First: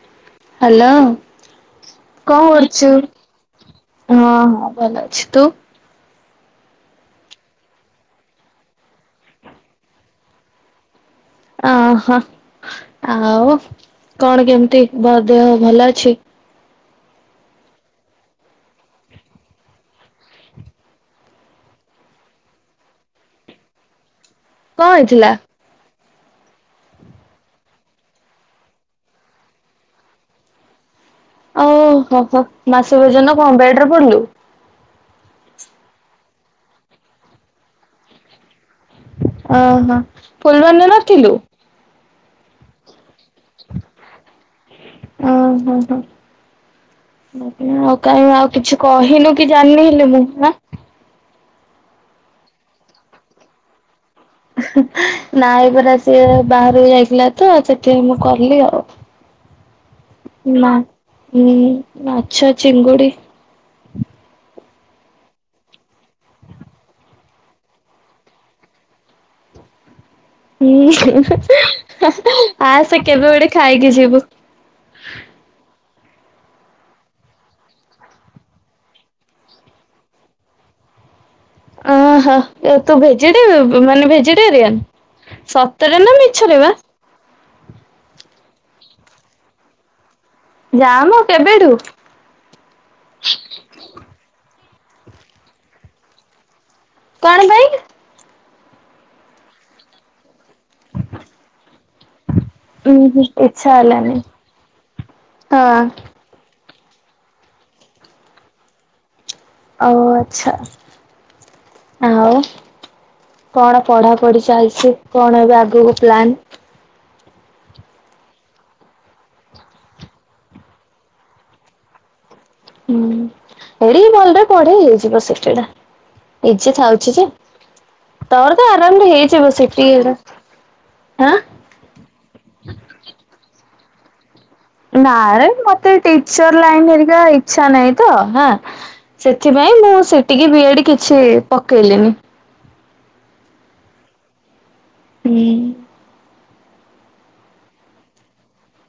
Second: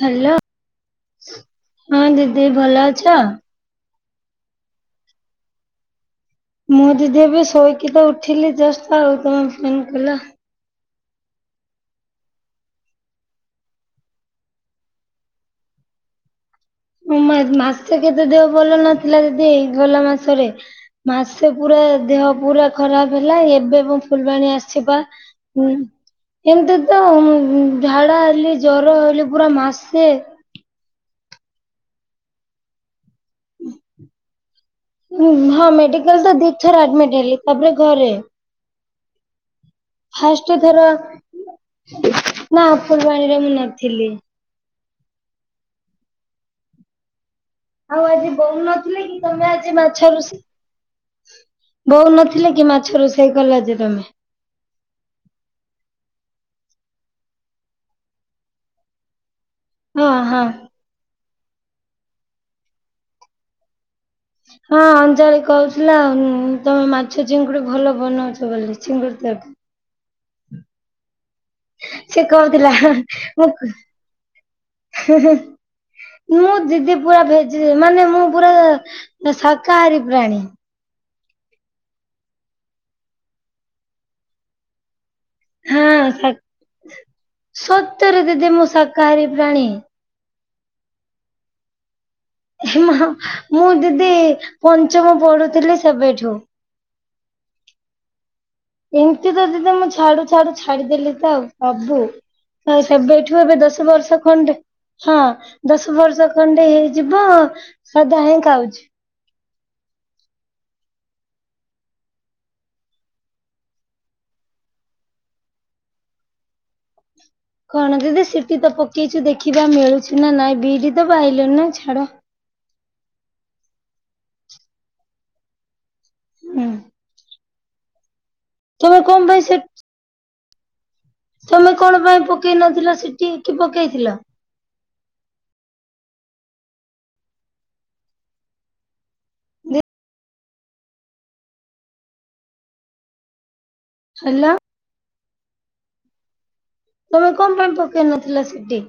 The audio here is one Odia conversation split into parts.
ହ୍ୟାଲୋ ହ୍ୟାଲୋ ହଁ କଣ ଦିଦି ଭଲ କରୁଛୁ? ଅଛ? ହଁ ହଁ ଭଲ ଅଛି ତୁ? ମୁଁ ଦିଦି ଏବେ ଶୋଇକି ତ ଉଠିଲି ଜଷ୍ଟ ଆଉ ତମେ ଫୋନ୍ କଲ। ଅହ ଆଉ କଣ କେମତି ଭ ଦେହ ଭଲ ଅଛି? ମା ମାସେ କେତେ ଦେହ ଭଲ ନଥିଲା ଦିଦି ଏଇ ଗଲା ମାସରେ। ମାସେ ପୁରା ଦେହ ପୁରା ଖରାପ୍ ହେଲା ଏବେ ମୁଁ ଫୁଲବାଣୀ ଆସଚି କଣ ବା। ହେଇଥିଲା? ହୁଁ ଏମତି ତ ମା ଝାଡା ହେଲି ଜର ହେଲି ପୁରା ମାସେ। ଅଓ ହ ହ ମାସେ ପର୍ଯ୍ୟନ୍ତ କଣ ବେଡରେ ପଡିଲୁ? ହଁ ମେଡିକାଲ୍ ତ ଦି ଥର ଆଡମିଟ୍ ହେଲି ତାପରେ ଘରେ। ଅହ। ଫାଷ୍ଟ ଥର ନା ଫୁଲବାଣୀର ମୁଁ ନଥିଲି। ଉଁ ହୁଁ ହୁଁ। [unintelligible] ଆଉ କାଇଁ ଆଜି ଆଉ ବୋଉ କିଛି ନଥିଲେ କହିଲୁ ତମେ କି ଆଜି ଜାଣିଲି ମାଛ ହେଲେ ମୁଁ ରୋଷେଇ ନା। ବୋଉ ନଥିଲା କି ମାଛ ରୋଷେଇ କଲ ଯେ ତମେ? ନାଇଁ ପରା ସିଏ ବାହାରେ ଯାଇଥିଲା ତ ସେଥିପାଇଁ ମୁଁ କହିଲିି ଆଉ। ହଁ ହଁ। ନା ଉଁ ମାଛ ଚିଙ୍ଗୁଡି। ହଁ ଅଞ୍ଜଳି କହୁଥିଲା ତମେ ମାଛ ଚିଙ୍ଗୁଡ଼ି ଭଲ ବନଉଛ ବୋଲି ଚିଙ୍ଗୁଡ଼ି ଟାକୁ। ଉଁ ସେ କହୁଥିଲା ଆସେ କେବେ ଗୋଟେ ଖାଇକି ଯିବୁ? ହେ ହେ। ମୋ ଦିଦି ପୁରା ଭେଜେ ମାନେ ମୁଁ ପୁରା ଶାକାହାରୀ ପ୍ରାଣୀ। ଓହୋ ଏ ତୁ ଭେଜିଟୁ ମାନେ ଭେଜିଟେରିୟାନ? ସତରେ ହଁ ନା ଶା ମିଛରେ ବା? ସତରେ ଦିଦି ମୁଁ ଶାକାହାରୀ ପ୍ରାଣୀ। ଯାମ କେବେଠୁ? ମୁଁ ଦିଦି ପଞ୍ଚମ ପଢୁଥିଲି ସେବେଠୁ। କଣ ପାଇଁ? ଏମତି ତ ଦିଦି ମୁଁ ଛାଡୁ ଡୁ ଛାଡୁ ଛାଡିଦେଲି ତ ଆଉ ସବୁ। ହଁ ଉୁଁ ହୁଁ ସେବେଠୁ ଏବେ ଇଚ୍ଛା ଦଶ ହେଲାନି ବର୍ଷ ଖଣ୍ଡେ ହଁ ହଁ ଦଶ ବର୍ଷ। ଖଣ୍ଡେ ହେଇଯିବ ସାଧା ହିଁ ଖାଉଛି। ଆଉ ଆଚ୍ଛା ଆଉ। କଣ ପଢା ପଢି ଚାଲଛି କଣ ଏବେ ଆଗୁକୁ ପ୍ଳାନ୍? କଣ ଦିଦି ସିଟି ତ ପକେଇଛୁ ଦେଖିବା ମିଳୁଛି ନା ନାଇଁ ବିଡି ତ ପାଇଲୁନୁ ଛାଡ। ହୁଁ ଏଡି ଭଲରେ ପଢେ ହେଇଯିବ ସିଟି ଟା ହୁଁ ଏଜେ ଥାଉଛି ଯେ। ତର ତ ତମେ ଆରାମରେ କଣ ପାଇଁ ହେଇଛଯିବ ସେ ସିଟି ଏରା। ହାଁ। ତମେ କଣ ପାଇଁ ପକେଇ ନଥିଲ ସେଠି କି ପକେଇଥିଲ? ନାରେ ମତେ ଟିଚର୍ ଲାଇନ୍ ହେରିକା ଇଛା ନାହିଁ ତ ହା। ସେଥିପାଇଁ ମୁଁ ସିଟି କି ବି ଏଡ କିଛି ପକେଇଲିନି। ହାଲୋ। ହୁଁ। ତମେ କଣ ପାଇଁ ପକେଇ ନଥିଲ ସିଟି?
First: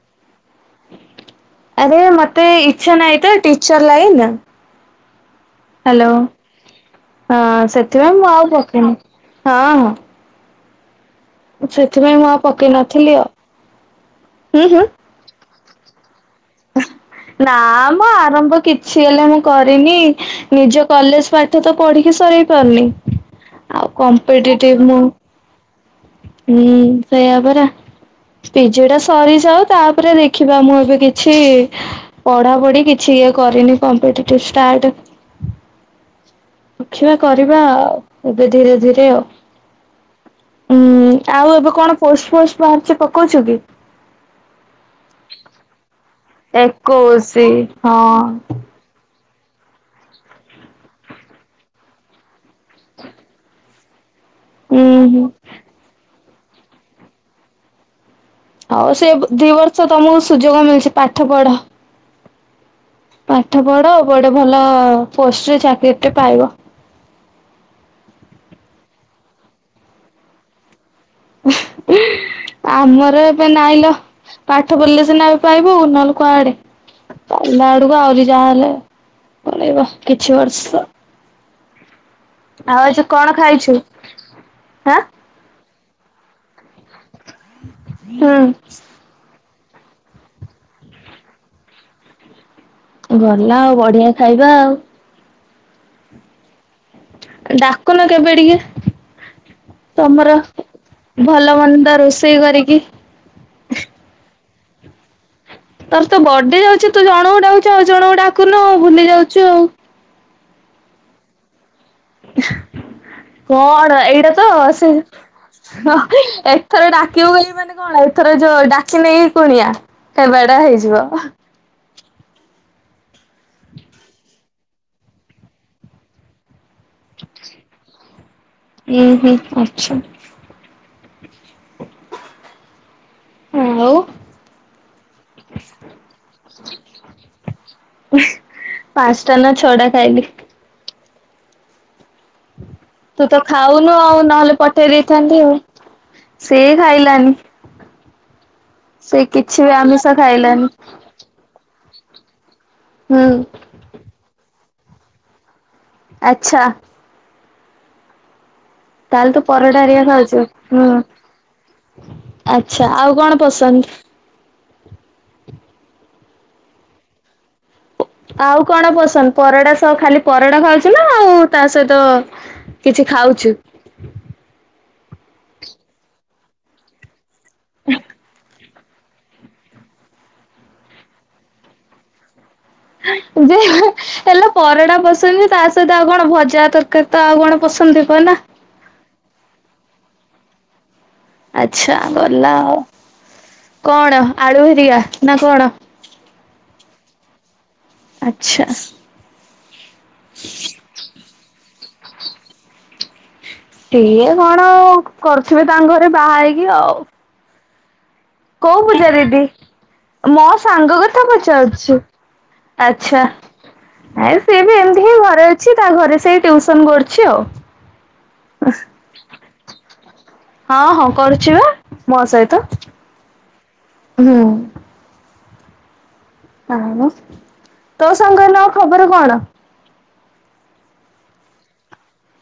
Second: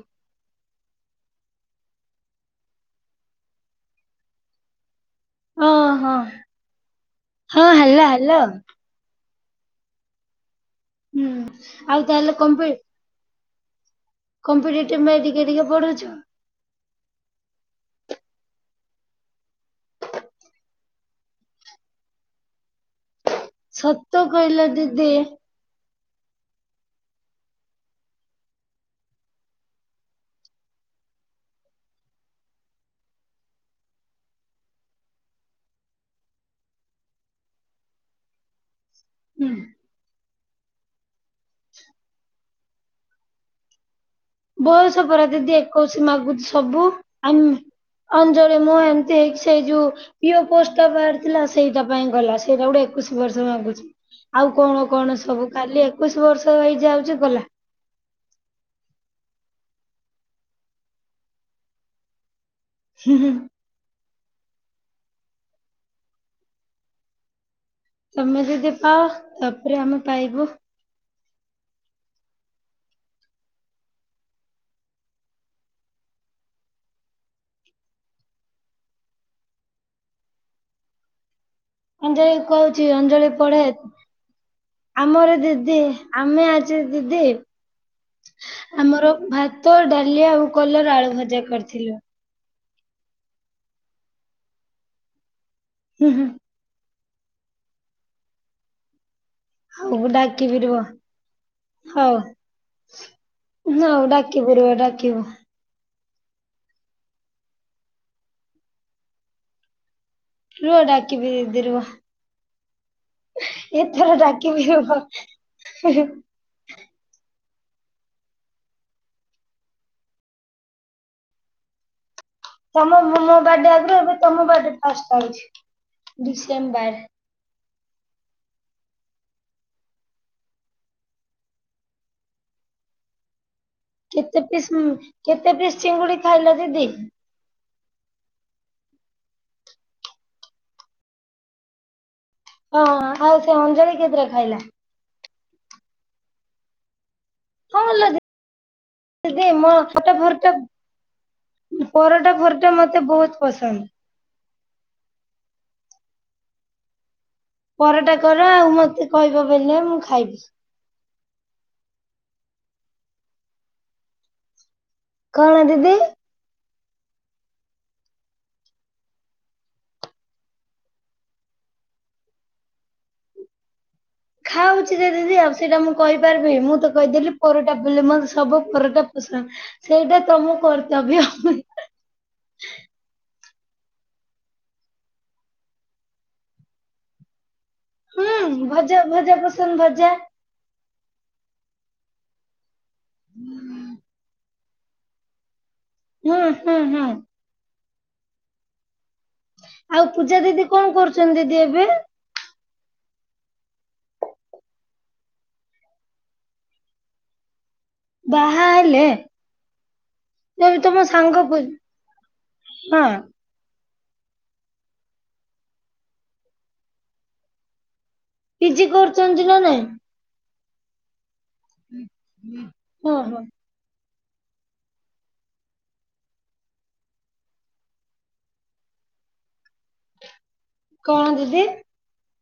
ଆରେ ମତେ ଇଚ୍ଛା ନହିଁ ତ ଟିଚର୍ ଲାଇନ୍। ହଁ ହାଲୋ ହଁ ଆ ହଁ ହାଲୋ ସେଥିପାଇଁ ମୁଁ ହାଲୋ ଆଉ ପକେଇନି ହଁ ହଁ। ହୁଁ। ସେଥିପାଇଁ ମୁଁ ତାହେଲେ ଆଉ କମ୍ପି ପକେଇନଥିଲି ଆଉ। ହୁଁ ହୁଁ। କମ୍ପିଟେଟିଭ ପାଇଁ ଟିକେ ଟିକେ ପଢୁଛ? ନା ମଁ ଆରମ୍ଭ କିଛି ହେଲେ ମୁଁ କରିନି ନିଜ କଲେଜ ପା ଠ ତ ପଢିକି ସରେଇ ପାରୁନି ଆଉ ସତ କହିଲ କମ୍ପିଟେଟିଭ ମୁଁ। ଦିଦି ହୁଁ ସେଇଆ ପରା। ପିଜୁ ଟା ସରିଯାଉ ତାପରେ ଦେଖିବା ମୁଁ ଏବେ କି କିଛି ପଢାପଢି କିଛି ଇଏ କରିନି କମ୍ପିଟେଟିପ୍ ଷ୍ଟାଟ୍। ରଖିବା କରିବା ଏବେ ଧୀରେ ଧୀରେ ଆଉ। ହୁଁ। ଉୁଁ ଆଉ ଏବେ କଣ ପୋଷ୍ଟ ଫୋଷ୍ଟ ବାହାରୁଛି ପକଉଚ କି? ବୟସ ପରା ଦିଦି ଏକୋଇଶି ମାଗୁଛି ସବୁ ଏକୋଇଶି [unintelligible] ହଁ ଅଞ୍ଜଳି [unintelligible] ସେ ଯୋଉ ପିଓ ପୋଷ୍ଟଟା ବାହାରିଥିଲା ସେଇଟା ପାଇଁ ଗଲା ସେଇଟା ଗୋଟେ ଏକୋଇଶି ବର୍ଷ ମାଗୁଚି। ଆଉ କଣ ଉୁଁ କଣ ହୁଁ। ସବୁ କାଲି ଏକୋଇଶି ବର୍ଷ ହେଇଯାଉଛି ଗଲା। ହଉ ସେ ଦିଇ ବର୍ଷ ତମକୁ ସୁଯୋଗ ମିଳଛି ପାଠ ପଢ। ହୁଁ। ପାଠ ପଢ଼ ଗୋଟେ ଭଲ ପୋଷ୍ଟରେ ଚାକିରି ଟେ ପାଇବ। ତମେ ଯଦି ପାଅ ତାପରେ ଆମେ ପାଇବୁ। [unintelligible] ଆମର ଏବେ ନାଇଁ ଲୋ ପାଠ ପଢ଼ିଲେ ସିନା ଏବେ ପାଇବୁ ନହେଲେ କୁଆଡେ। ତମ ଆଡକୁ ଆହୁରି ଯାହାହେଲେ ବନେ [unintelligible] କିଛି ବର୍ଷ ଅଞ୍ଜଳି ଆଉ କୁହାଯାଉଚି ଆଜି ଅଞ୍ଜଳି କଣ ପଢେ ଖାଇଛୁ ଆଁ ଆମର ଦିଦି ଆମେ ଆଜି ଦିଦି ହୁଁ। ଆମର ଭା ତ ଡାଲି ଆଉ କଲରା ଆଳୁ ଭଜା କରିଥିଲୁ। ଗଲା ଆଉ ବଢିଆ ଖାଇବା ଆଉ। ହୁଁ ହୁଁ। ଡାକୁନ କେବେ ଟିକେ। ଆଉ ତମର, ଡାକିବି ରୁହ ଭଲ ମନ୍ଦ ରୋଷେଇ କରିକି। ନା ଆଉ ଡାକିବୁ [unintelligible] ଡାକିବୁ। ତୋର ତ ବଡି ଯାଉଛି ତୁ ଜଣଙ୍କୁ ଡାକୁଚୁ ଆଉ ଜଣଙ୍କୁ ଡାକୁନୁ ଭୁଲି ଯାଉଚୁ ଆଉ। ରୁହ ଡାକିବି ଦିଦି ରୁହ। କଣ ଏଥର ଏଇଟା ତ ଡାକିବି ସେ ରୁହ। ଏଥର ଡାକିବୁ ବୋଲି ମାନେ କଣ ଏଥର ଯୋଉ ଡାକି ନେଇକି କୁଣିଆ [unintelligible] ହେଇଯିବ। ତମ ମୋ ବାଡେ ଆଗରୁ ଏବେ ତମ ବାଡେ ଟା ଫାଷ୍ଟ ଆସୁଛି ଡିସେମ୍ବର। ହୁଁ ହୁଁ ଆଚ୍ଛା। ହୁଁ ଆଉ। କେତେ ପିସ୍ କେତେ ପିସ୍ ଚିଙ୍ଗୁଡି ଖାଇଲ ଦିଦି? ପାଞ୍ଚଟା ନା ଛଅ ଟା ଖାଇଲି। ହଁ ତୁ ତ ଆଉ ସେ ଖାଉନୁ ଅଞ୍ଜଳି ଆଉ କେତେଟା ନହେଲେ ଖାଇଲା? ପଠ ଠେଇ ଦେଇଥାନ୍ତି ଆଉ ସେ ଖାଇଲାନି। ହଁ ଲୋ ସେ ଦିଦି କିଛି ମୋ ବି ପରଟା ଆମିଷ ଫରଟା ଖାଇଲାଣିି। ପରଟା ଫରଟା ମତେ ହୁଁ ବହୁତ ପସନ୍ଦ। ଆଚ୍ଛା। ପରଟା କର ଆଉ ମ ତାହେଲେ ତୁ ପରଟା ହେରିକା ଖାଉଛୁ ହୁଁ ଆଚ୍ଛା ଆଉ କଣ ପସନ୍ଦ? କଣ ଦିଦି? ଆଉ କଣ ପସନ୍ଦ ପରଟା ସହ ଖାଲି ପରଟା ଖାଉଛି ନା ଆଉ ତା ସହିତ କିଛି ଖାଉଛୁ। ଖାଉଛି ଯେ ଦିଦି ଆଉ ସେଇଟା ମୁଁ କହିପାରିବିନି ମୁଁ ତ କହିଦେଲି ପରଟା ବୁଲେ ମତେ ସବୁ ପରଟା ପସନ୍ଦ ସେଇଟା ତମ କର୍ତ୍ତବ୍ୟ। ଯେ ହେଲେ ପରଟା ପସନ୍ଦ ଯେ ତା ସହିତ ଆଉ କଣ ଭଜା, ତରକାରୀ ତ ଆଉ କଣ ପସନ୍ଦ ଥିବ ନା? ହୁଁ ଭଜା ଭଜା ପସନ୍ଦ ଭଜା। ଆଚ୍ଛା ଗଲା-ଆ-ଆ କଣ ଆଳୁ ହେରିକା ନା କଣ? ହୁଁ ହୁଁ ହୁଁ। ଆଚ୍ଛା। ଆଉ ପୂଜା ଦିଦି କଣ କରୁଛନ୍ତି ଦିଦି ଏବେ? ସିଏ କଣ-ଅ-ଅ କରୁଥିବେ ତାଙ୍କ ଘରେ ବାହା ହେଇକି ଆଉ। ବାହା କୋଉ ହେଲେ ପୂଜା ଦିଦି ମୋ ଏବେ ତମ ସାଙ୍ଗ କଥା ପୁ ପଚାରୁଛୁ? ହଁ ଆଛା। ହେ ସିଏ ବି ଏମିତି ହି ଘରେ ଅଛି ତା ଘରେ ସେଇ ଟିଉସନ କରୁଛି ଆଉ। ପି ଜି କରୁଛନ୍ତି ନା ନାଇଁ? ହଁ ହଁ କରୁଛି ବା ମୋ ସହିତ। ହଁ ହଁ। ହୁଁ। [unintelligible] ତୋ ସାଙ୍ଗ ନ ଖବର କଣ? କଣ ଦିଦି?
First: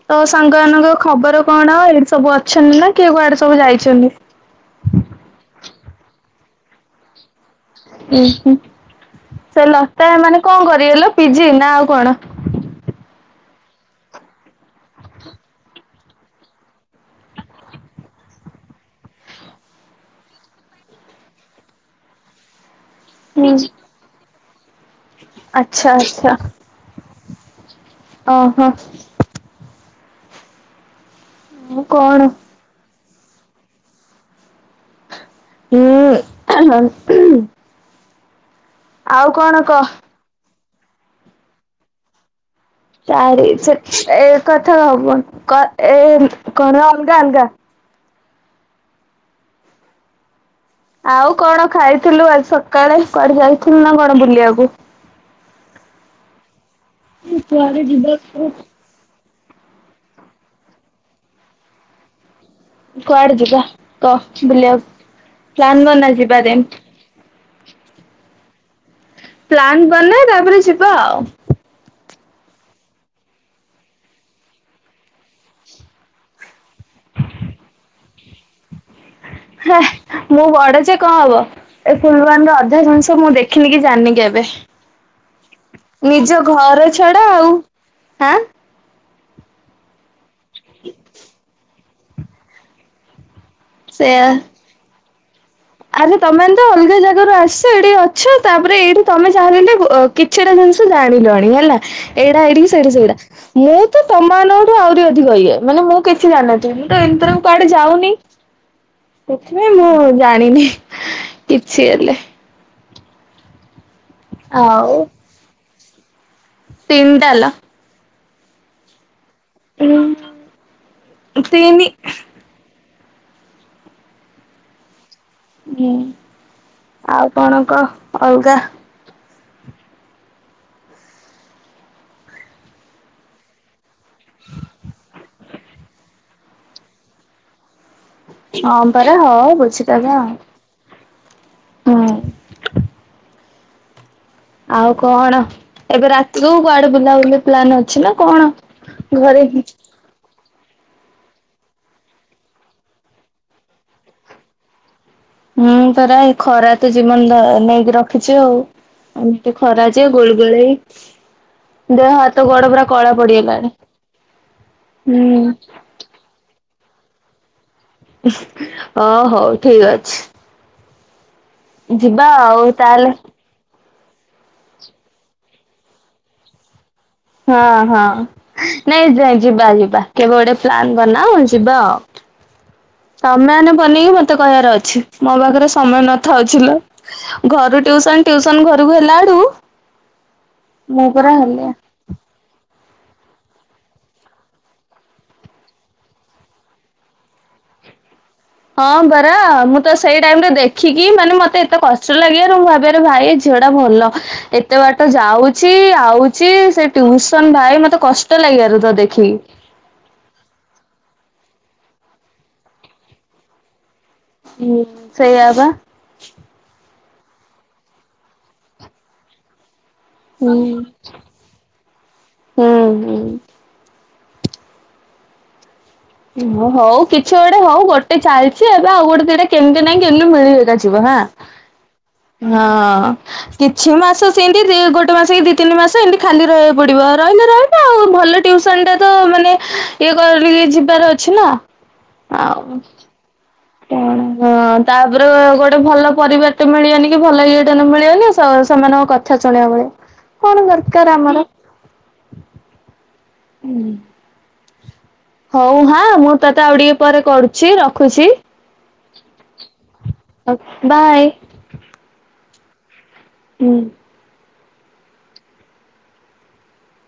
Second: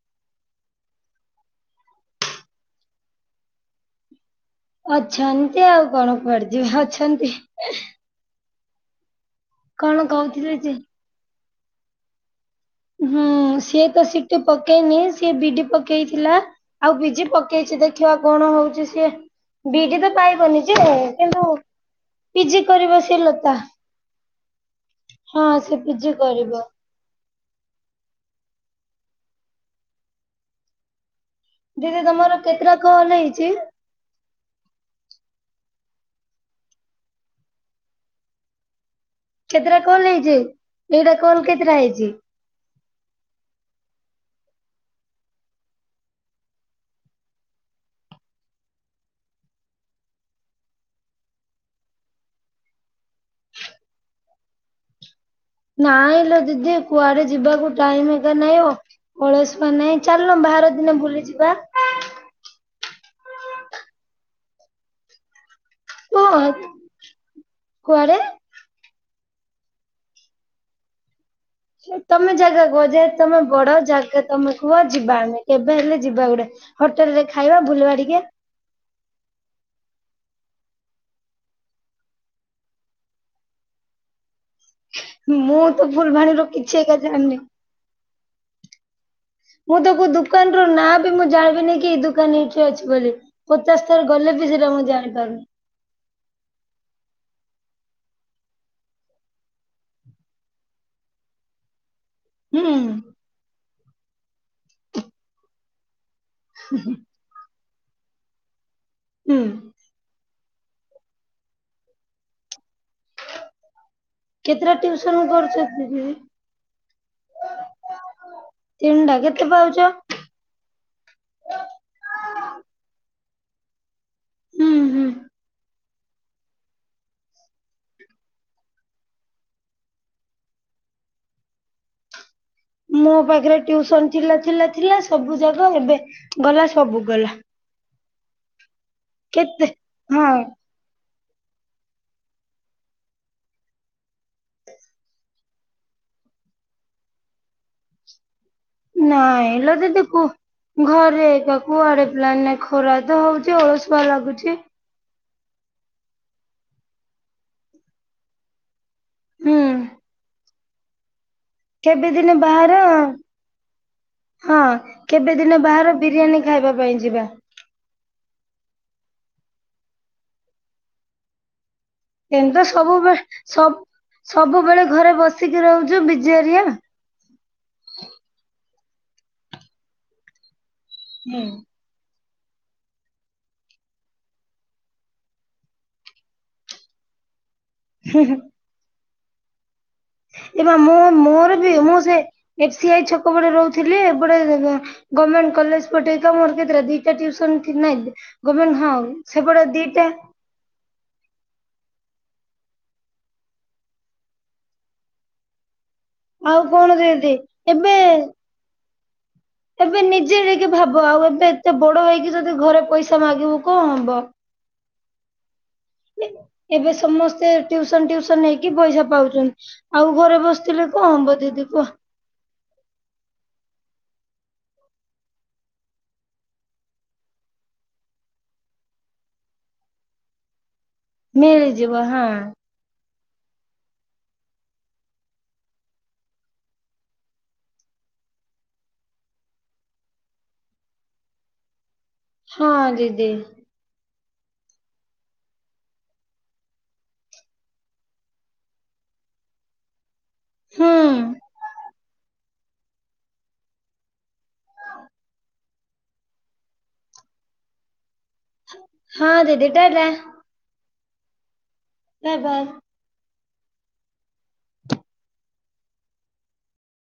ତୋ ସାଙ୍ଗମାନଙ୍କ ଖବର କଣ ଏଇଠି ସବୁ ଅଛନ୍ତି ନା କିଏ କୁଆଡେ ସବୁ ଯାଇଛନ୍ତି? ଅଛନ୍ତି ଆଉ କଣ କୁଆଡେ ଯିବେ ଅଛନ୍ତି। ଉ ହୁଁ ସେ କଣ ଲତା ମାନେ କହୁଥିଲେ କଣ ଯେ କରିବେ ଲୋ ପି ଜି ନା ଆଉ କଣ? ହୁଁ ସିଏ ତ ସି ଟି ପକେଇନି ସିଏ ବି ଡି ପକେଇଥିଲା। ଆଉ ପି ଜି ପକେଇଛି ଦେଖିବା କଣ ହଉଛି ସିଏ। ବିଇଜି ତ ପାଇବନି ଯେ-ଏ-ଏ-ଏ କିନ୍ତୁ ପି ଜି କରିବ ସେ ଯେ ହୁଁ ଲୋପା ହଁ ସେ ଆଚ୍ଛା ପି ଜି ଆଚ୍ଛା କରିବ। ଓହୋ। ଆଉ ଦିଦି କଣ? ତମର କେତେଟା କଲ୍ ହେଇଛି? ହୁଁ। ଆଉ କଣ କେତେଟା କହ? କଲ ହେଇଛି ଏଇଟା କଲ କେତେଟା ହେଇଛି? ଚାରି ସେ ଏ କଥା ହବୁନ କ ଏ କଣ ଅଲଗା ଅଲଗା। ଆଉ କଣ ଖାଇଥିଲୁ ଆଜି ସକାଳେ କୁଆଡେ ଯାଇଥିଲୁ ନା କଣ ବୁଲିବାକୁ। ନାଇଁ ଲୋ ଦିଦି କୁଆଡେ ଯିବାକୁ କୁଆଡେ ଟାଇମ ଏକା ଯିବାକୁ ନାହିଁ ଅ ଅଳସୁଆ ନାଇଁ ଚାଲୁନ ବାହାର ଦିନେ ବୁଲି ଯିବା? କୁଆଡେ ଯିବା କହ ବୁଲିବାକୁ ପ୍ଲାନ ବନା କୁହ ଯିବା ଦେନ୍? କୁଆଡେ ପ୍ଲାନ୍ ବନା ତାପରେ ଯିବା ଆଉ। ତମେ ଜାଗା କୁହ ଯେହେତୁ ତମେ ବଡ ଜାଗା ତମେ କୁହ ଯିବା ଆମେ କେବେ ହେଲେ ଯିବା ଗୋଡେ। ହୋଟେଲ ରେ ଖାଇବା ବୁଲିବା ଟିକେ। ହେ ମୁଁ ବଡ ଯେ କଣ ହବ? ଏ ଫୁଲବାନି ର ଅଧା ଜିନିଷ ମୁଁ ଦେଖିନି କି ଜାଣିନି କେବେ। ମୁଁ ତ ନିଜ ଫୁଲବାଣୀର କିଛି ଘର ଏକା ଛଡା ଜାଣିନି ଆଉ ହାଁ ମୁଁ ତ କୋଉ ଦୁକାନ ର ନାଁ ବି ମୁଁ ଜାଣିବିନି କି ଇଏ ଦୋକାନରେ ଏଇଠି ଅଛି ବୋଲି। ପଚାଶ ଥର ଗଲେ ସେୟା ବି ସେଇଟା ମୁଁ ଜାଣିପାରୁନି। ଆରେ ତମେମାନେ ତ ଅଲଗା ଜାଗା ରୁ ଆସିଛ ଏଇଠି ଅଛ ତାପରେ ଏଇଠି ତମେ ଚାହିଁଲେ ଅ କିଛିଟା ଜିନିଷ ଜାଣିଲଣି ହେଲା। ଏଇଟା ଏଇଠିକି ହୁଁ ସେଇଠି ସେଇଟା ମୁଁ ତମମାନଙ୍କଠୁ ଆହୁରି ଅଧିକ ଇଏ ମାନେ ମୁଁ କିଛି ଜାଣିନଥିଲି ମୁଁ ତ ଏମିତିରେ କୁଆଡେ ଯାଉନି ହୁଁ ସେଥିପାଇଁ ମୁଁ-ଉ-ଉ-ଉ ଜା ଯାଣିନି କିଛି ହେଲେ କେତଟା ଆଉ ଟିଉସନ କରୁଚ ଦିଦି? ତିନି ଟାଲ। ତିନିଟା କେତେ ପାଉଚ? ତିନି। ହୁଁ ହୁଁ। ହୁଁ ଆଉ କଣ କହ ଅଲଗା? ମୋ ପାଖରେ ଟ୍ୟୁସନ ଥିଲା ଥିଲା ଥିଲା ସବୁ ଯାଗ ଏବେ ଗଲା ସବୁ ଗଲା। ହଁ ପରା ହଁ କେତେ ବୁଝିଦବା ଆଉ। ହଁ ହୁଁ। ଆଉ କଣ ଏବେ ରାତିକୁ କୁଆଡେ ବୁଲାବୁଲି ପ୍ଲାନ ଅଛି ନା କଣ? ଘରେ ନାଇଁ ହିଁ। ଲୋ ଦିଦି କୁ ଘରେ ଏକା କୁଆଡେ ପ୍ଲାନ ନାଇଁ ଖରା ତ ହଉଚି ଅଳସୁଆ ଲାଗୁଚି ହୁଁ ପରା ଏ ଖରା ତ ଜୀବନ ଧ ନେଇକି ରଖିଚି ଆଉ। ଏମିତି ହୁଁ ଖରା ଯେ ଗୁଳୁଗୁଳେଇ କେବେ ଦିନେ ବାହାର କଳା ପଡିଗଲାଣି। ହଁ କେବେ ହୁଁ ଦିନେ ବାହାର ବିରିୟାନୀ ଖାଇବା ପାଇଁ ଯିବା। ଓ ହଉ ଠିକ୍ ଅଛି। ଯିବା କିନ୍ତୁ ଆଉ ତାହେଲେ ସବୁବେ ସ ସବୁବେଳେ ଘରେ ବସିକି ରହୁଚୁ ବିଜାରିଆ ହଁ ହଁ ନାଇଁ ଯା ଯିବା ଯିବା କେବେ ଗୋଟେ ପ୍ଲାନ୍ ହୁଁ। ବନାଅ ଯିବା ଆଉ। ତମେମାନେ ବନେଇକି ମତେ କହିବାର ଅଛି ମୋ ପାଖରେ ସମୟ ନଥ ଅଛି ଲ ଘରୁ ଟ୍ୟୁସନ ଟ୍ୟୁସନ ଘରକୁ ହେଲାଉଳୁ ଏ ପା ମୋ ମୋର ବି ମୁଁ ସେ ଏସି ଆଇ ଛକ ପଟେ ରହୁଥିଲି ଏପଟେ ଗର୍ମେଣ୍ଟ କଲେଜ ପଟେ ତ ମୋର କେତେଟା ଦିଇଟା ଟ୍ୟୁସନ୍ ନା କି ହଁ ପରା ମୁଁ ତ ସେଇ ଟାଇମ୍ ରେ ଦେ ଖିକି ମାନେ ମତେ ଏତେ କଷ୍ଟ ଲାଗିବାରୁ ମୁଁ ଭାବେ ଆରେ ଭାଇ ଏ ଝିଅ ଟା ଭଲ ଏତେ ବାଟ ତ ଯାଉଚି ଆଉଚି ଆଉ ସେ କଣ ଦିଦି ଟ୍ୟୁସନ ଭାଇ ମତେ ଏବେ କଷ୍ଟ ଲାଗେବାର ତ ଦେଖିକି ଏବେ ନିଜେ ଟିକେ ଭାବ ଆଉ ଏବେ ଏତେ ବଡ଼ ହେଇକି ଯଦି ଘରେ ପଇସା ମାଗିବୁ କଁ ହବ? ହୁଁ ସେଇଆ ବା। ଏବେ ସମସ୍ତେ ଟ୍ୟୁସନ ଟ୍ୟୁସନ ନେଇକି ପଇସା ପାଉଚନ୍ତି। ଆଉ ଘରେ ହୁଁ ବସିଥିଲେ କଁ ହବ ଦିଦି କୁହ? ହୁଁ ହୁଁ। ଓ ହଉ କିଛି ଗୋଟେ ହଉ ଗୋଟେ ଚାଲିଚି ଏବେ ଆଉ ଗୋଟେ ଦିଇଟା କେମିତି ନାଇଁ କେମିତି ମିଳିବେ ଥିବ ହାଁ ମିଳିଯିବ ହଁ ହଁ କିଛି ମାସ ସେମିତି ଦି ଗୋଟେ ମାସ କି ଦି ତିନି ମାସ ଏମିତି ଖାଲି ରହିବାକୁ ପଡ଼ିବ ରହିଲେ ରହି ଆଉ ଭଲ ଟ୍ୟୁସନଟେ ତ ମାନେ ଇଏ କରିକି ଯିବାର ଅଛି ନା। ହଁ ଆଉ ଦିଦି। କଣ ଗ ହଁ ତାପରେ ଗୋଟେ ଭଲ ପରିବାର ଟେ ମିଳିବନି କି ଭଲ ଇଏ ଟାନ ମିଳିବନି ସେ ସେମାନଙ୍କ କ ଥା ଶୁଣିବ ପୁଣି କଣ ହୁଁ ଦରକାର ଆମର? ହୁଁ। ହଉ ହାଁ ମୁଁ ତତେ ଆଉ ଟିକେ ପରେ କରୁଚି ରଖୁଚି? ହଁ ଦିଦି‌ ଟା ଟା। ଅ ବାଏ। Bye bye. ହୁଁ।